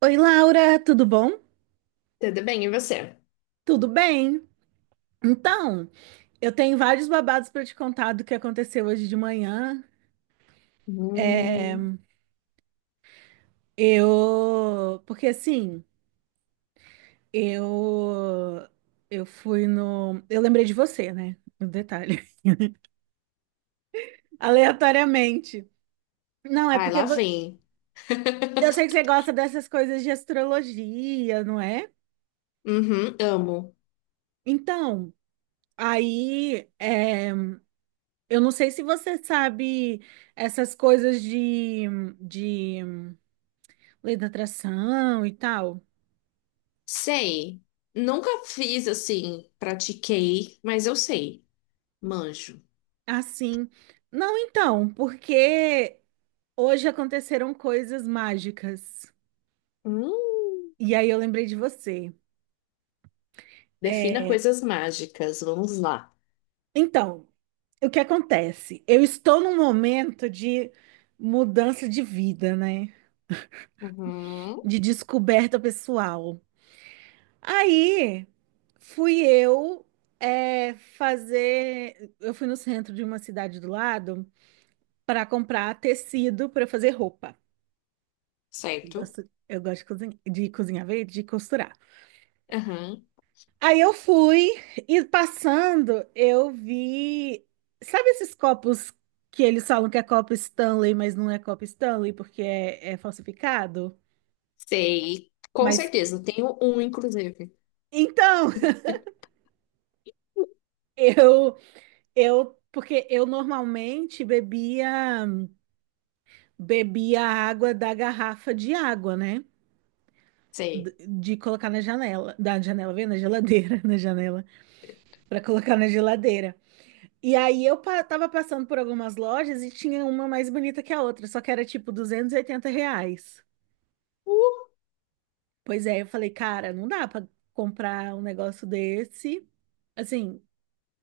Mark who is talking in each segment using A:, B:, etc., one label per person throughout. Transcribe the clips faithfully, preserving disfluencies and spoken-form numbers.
A: Oi, Laura, tudo bom?
B: Tudo bem, e você?
A: Tudo bem? Então, eu tenho vários babados para te contar do que aconteceu hoje de manhã. É,
B: Hum,
A: eu, porque assim, eu eu fui no, eu lembrei de você, né? Um detalhe. Aleatoriamente. Não, é
B: vai,
A: porque
B: lá
A: vo-
B: vem.
A: eu sei que você gosta dessas coisas de astrologia, não é?
B: Uhum, amo.
A: Então, aí, é, eu não sei se você sabe essas coisas de de lei da atração e tal.
B: Sei. Nunca fiz assim, pratiquei, mas eu sei. Manjo.
A: Assim. Não, então, porque hoje aconteceram coisas mágicas.
B: Hum,
A: E aí eu lembrei de você.
B: defina
A: É,
B: coisas mágicas, vamos lá.
A: então, o que acontece? Eu estou num momento de mudança de vida, né?
B: Uhum,
A: De descoberta pessoal. Aí fui eu, é, fazer. Eu fui no centro de uma cidade do lado para comprar tecido para fazer roupa. Eu
B: certo.
A: gosto, eu gosto de cozinhar, de cozinhar, vê, de costurar.
B: Uhum,
A: Aí eu fui e, passando, eu vi. Sabe esses copos que eles falam que é copo Stanley, mas não é copo Stanley porque é, é falsificado?
B: sei. Com
A: Mas
B: certeza, tenho um, inclusive.
A: então, eu, eu, porque eu normalmente bebia, bebia água da garrafa de água, né? D-
B: Sei.
A: De colocar na janela, da janela, vem na geladeira, na janela, para colocar na geladeira. E aí eu pa- tava passando por algumas lojas e tinha uma mais bonita que a outra, só que era tipo duzentos e oitenta reais. Pois é, eu falei, cara, não dá pra comprar um negócio desse. Assim,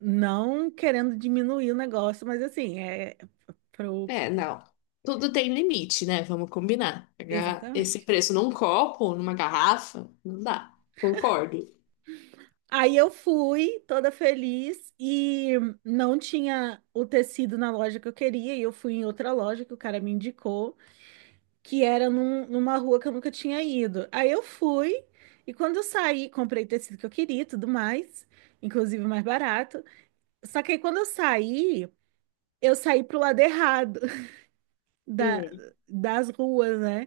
A: não querendo diminuir o negócio, mas assim, é pro.
B: É, não. Tudo tem limite, né? Vamos combinar. Pagar esse
A: Exatamente.
B: preço num copo, numa garrafa, não dá. Concordo.
A: Aí eu fui toda feliz e não tinha o tecido na loja que eu queria, e eu fui em outra loja que o cara me indicou, que era num- numa rua que eu nunca tinha ido. Aí eu fui, e quando eu saí, comprei o tecido que eu queria e tudo mais, inclusive o mais barato. Só que aí quando eu saí, eu saí pro lado errado da,
B: Hum.
A: das ruas, né?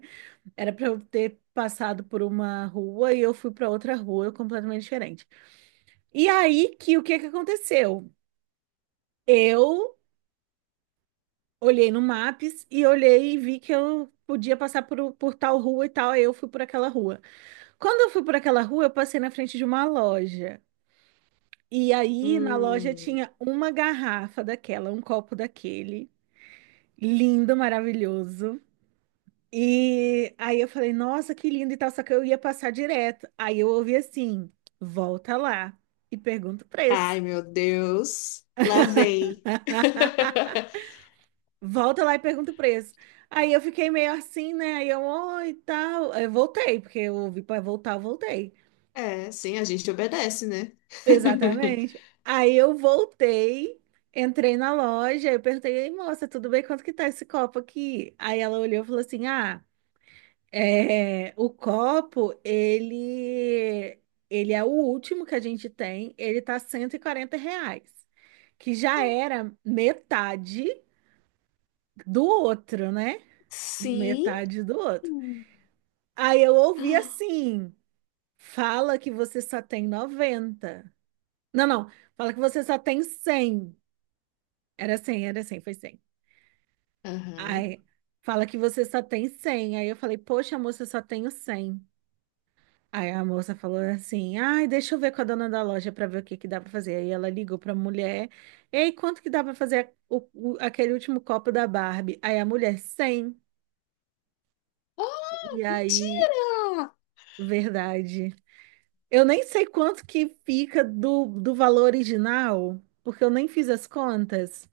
A: Era pra eu ter passado por uma rua e eu fui pra outra rua completamente diferente. E aí, que o que que aconteceu? Eu olhei no Maps e olhei e vi que eu podia passar por, por tal rua e tal, aí eu fui por aquela rua. Quando eu fui por aquela rua, eu passei na frente de uma loja. E aí, na loja
B: Hum.
A: tinha uma garrafa daquela, um copo daquele, lindo, maravilhoso. E aí eu falei, nossa, que lindo e tal, só que eu ia passar direto. Aí eu ouvi assim: volta lá e pergunta o preço.
B: Ai, meu Deus. Lá vem.
A: Volta lá e pergunta o preço. Aí eu fiquei meio assim, né? Aí eu, oi, e tal. Aí eu voltei, porque eu ouvi para voltar, eu voltei.
B: É, sim, a gente obedece, né?
A: Exatamente. Aí eu voltei, entrei na loja, eu perguntei, ei, moça, tudo bem? Quanto que tá esse copo aqui? Aí ela olhou e falou assim: ah, é, o copo, ele, ele é o último que a gente tem, ele tá cento e quarenta reais, que já era metade do outro, né?
B: Sim.
A: Metade do outro. Aí eu ouvi assim: fala que você só tem noventa. Não, não, fala que você só tem cem. Era cem, era cem, foi cem.
B: Aham.
A: Aí, fala que você só tem cem. Aí eu falei, poxa, moça, eu só tenho cem. Aí a moça falou assim, ai, deixa eu ver com a dona da loja para ver o que que dá para fazer. Aí ela ligou para a mulher, ei, quanto que dá para fazer o- o- aquele último copo da Barbie? Aí a mulher, cem.
B: Oh,
A: E aí,
B: mentira!
A: verdade. Eu nem sei quanto que fica do, do valor original, porque eu nem fiz as contas.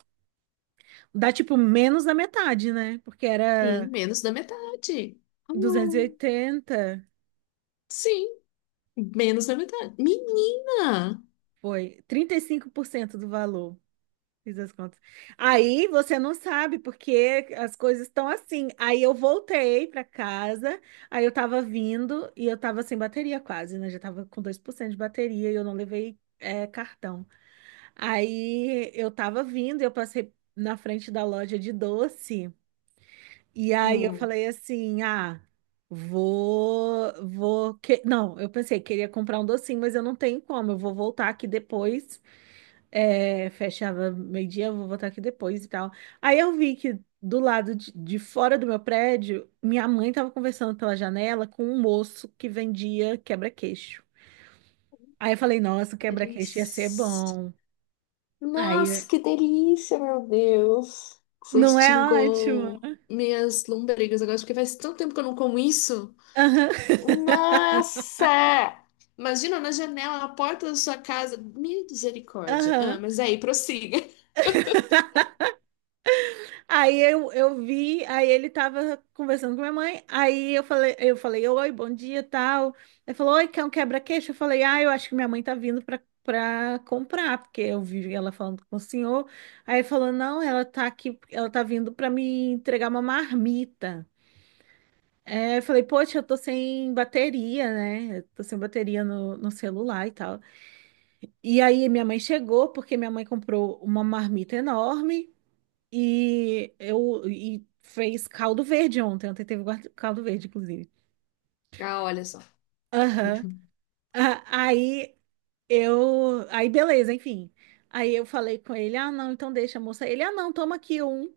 A: Dá tipo menos da metade, né? Porque
B: Sim,
A: era
B: menos da metade. Ah,
A: duzentos e oitenta.
B: sim, menos da metade. Menina!
A: Foi trinta e cinco por cento do valor. Fiz as contas. Aí você não sabe porque as coisas estão assim. Aí eu voltei para casa, aí eu tava vindo e eu tava sem bateria quase, né? Já tava com dois por cento de bateria e eu não levei, é, cartão. Aí eu tava vindo e eu passei na frente da loja de doce e aí eu
B: Hum,
A: falei assim: "Ah, Vou, vou, que, não, eu pensei, queria comprar um docinho, mas eu não tenho como, eu vou voltar aqui depois, é, fechava meio-dia, eu vou voltar aqui depois e tal." Aí eu vi que do lado de, de fora do meu prédio, minha mãe tava conversando pela janela com um moço que vendia quebra-queixo. Aí eu falei, nossa, o quebra-queixo ia ser
B: eles.
A: bom.
B: Nossa,
A: Aí,
B: que delícia, meu Deus. Você
A: não é ótimo?
B: extingou minhas lombrigas agora, porque faz tanto tempo que eu não como isso.
A: Aham.
B: Nossa! Imagina na janela, na porta da sua casa. Misericórdia.
A: Aham.
B: Ah, mas é aí, prossiga.
A: Aí eu, eu vi, aí ele tava conversando com minha mãe, aí eu falei, eu falei, oi, bom dia, tal. Ele falou, oi, quer um quebra-queixo? Eu falei, ah, eu acho que minha mãe tá vindo pra, pra comprar, porque eu vi ela falando com o senhor. Aí ele falou, não, ela tá aqui, ela tá vindo pra me entregar uma marmita. É, eu falei, poxa, eu tô sem bateria, né? Eu tô sem bateria no, no celular e tal. E aí minha mãe chegou, porque minha mãe comprou uma marmita enorme. E eu e fez caldo verde ontem. Ontem teve guarda- caldo verde, inclusive.
B: Ah, olha só.
A: Aham. Ah, aí eu. Aí beleza, enfim. Aí eu falei com ele: ah, não, então deixa, moça. Ele: ah, não, toma aqui um.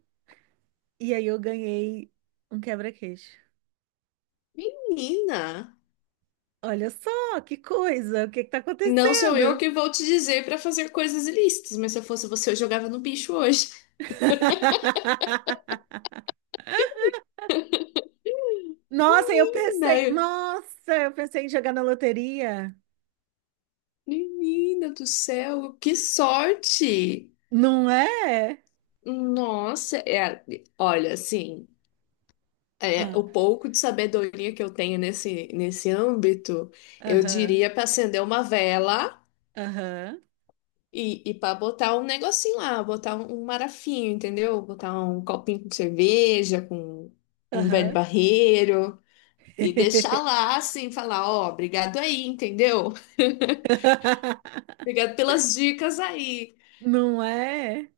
A: E aí eu ganhei um quebra-queixo.
B: Menina,
A: Olha só, que coisa, o que que tá
B: não sou eu
A: acontecendo?
B: que vou te dizer pra fazer coisas ilícitas, mas se eu fosse você, eu jogava no bicho hoje.
A: Nossa, eu
B: Menina,
A: pensei,
B: eu-
A: nossa, eu pensei em jogar na loteria.
B: menina do céu, que sorte!
A: Não é?
B: Nossa, é, olha, assim. É,
A: Ah,
B: o pouco de sabedoria que eu tenho nesse, nesse âmbito, eu
A: aham,
B: diria para acender uma vela
A: aham,
B: e, e para botar um negocinho lá, botar um, um marafinho, entendeu? Botar um copinho com cerveja, com um velho
A: aham.
B: barreiro e deixar lá assim, falar: "Ó, obrigado aí", entendeu? Obrigado pelas dicas aí.
A: Não é?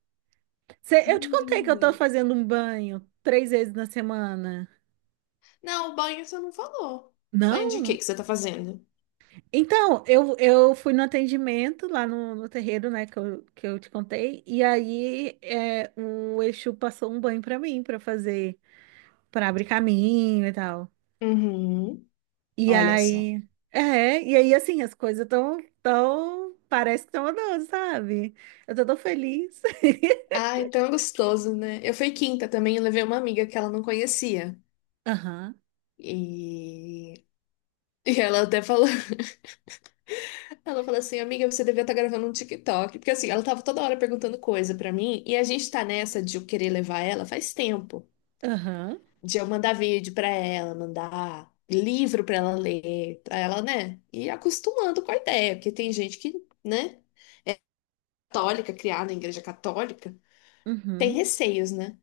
A: Cê- eu te contei que eu
B: Menina.
A: tô fazendo um banho três vezes na semana.
B: Não, o banho você não falou. Banho de quê
A: Não?
B: que você tá fazendo?
A: Então, eu, eu fui no atendimento lá no, no terreiro, né, que eu, que eu te contei, e aí, é, o Exu passou um banho pra mim, pra fazer, pra abrir caminho e tal.
B: Uhum.
A: E
B: Olha só.
A: aí, é, e aí assim, as coisas tão, tão, parece que tão andando, sabe? Eu tô tão feliz.
B: Ai, tão gostoso, né? Eu fui quinta também, eu levei uma amiga que ela não conhecia.
A: Aham,
B: E, e ela até falou, ela falou assim, amiga, você devia estar gravando um tique toque. Porque assim, ela tava toda hora perguntando coisa pra mim, e a gente tá nessa de eu querer levar ela faz tempo.
A: aham,
B: De eu mandar vídeo pra ela, mandar livro pra ela ler, pra ela, né? E acostumando com a ideia, porque tem gente que, né, católica, criada em igreja católica, tem
A: uhum,
B: receios, né?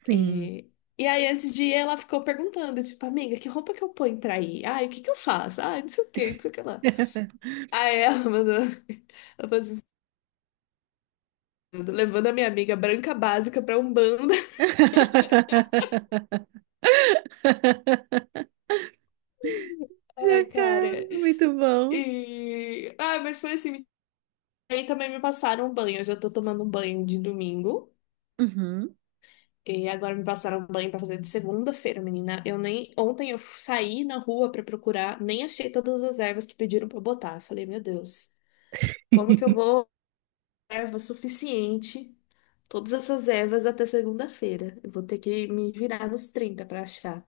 A: sim.
B: E, e aí, antes de ir, ela ficou perguntando, tipo, amiga, que roupa que eu ponho pra ir? Ai, o que que eu faço? Ai, não sei o que, não sei o que lá. Aí ela mandou, ela falou assim: "Tô levando a minha amiga branca básica pra Umbanda". Ai, cara.
A: Jacaré, muito bom.
B: E... Ah, mas foi assim, aí também me passaram um banho, eu já tô tomando um banho de domingo.
A: Uhum.
B: E agora me passaram um banho pra fazer de segunda-feira, menina. Eu nem ontem eu saí na rua pra procurar, nem achei todas as ervas que pediram pra eu botar. Eu falei, meu Deus, como que eu vou erva suficiente, todas essas ervas até segunda-feira. Eu vou ter que me virar nos trinta para achar.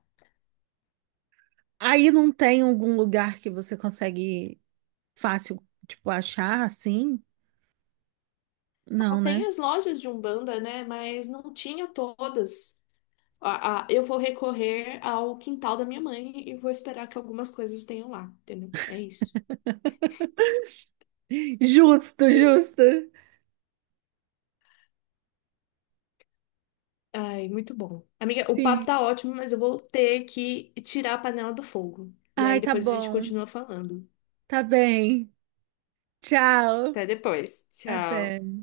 A: Aí não tem algum lugar que você consegue fácil, tipo, achar assim?
B: Ah,
A: Não,
B: tem
A: né?
B: as lojas de Umbanda, né? Mas não tinha todas. Ah, ah, eu vou recorrer ao quintal da minha mãe e vou esperar que algumas coisas tenham lá, entendeu? É isso.
A: Justo, justo.
B: Ai, muito bom. Amiga, o papo
A: Sim.
B: tá ótimo, mas eu vou ter que tirar a panela do fogo. E aí
A: Ai, tá
B: depois a gente
A: bom.
B: continua falando.
A: Tá bem. Tchau.
B: Até depois. Tchau.
A: Até.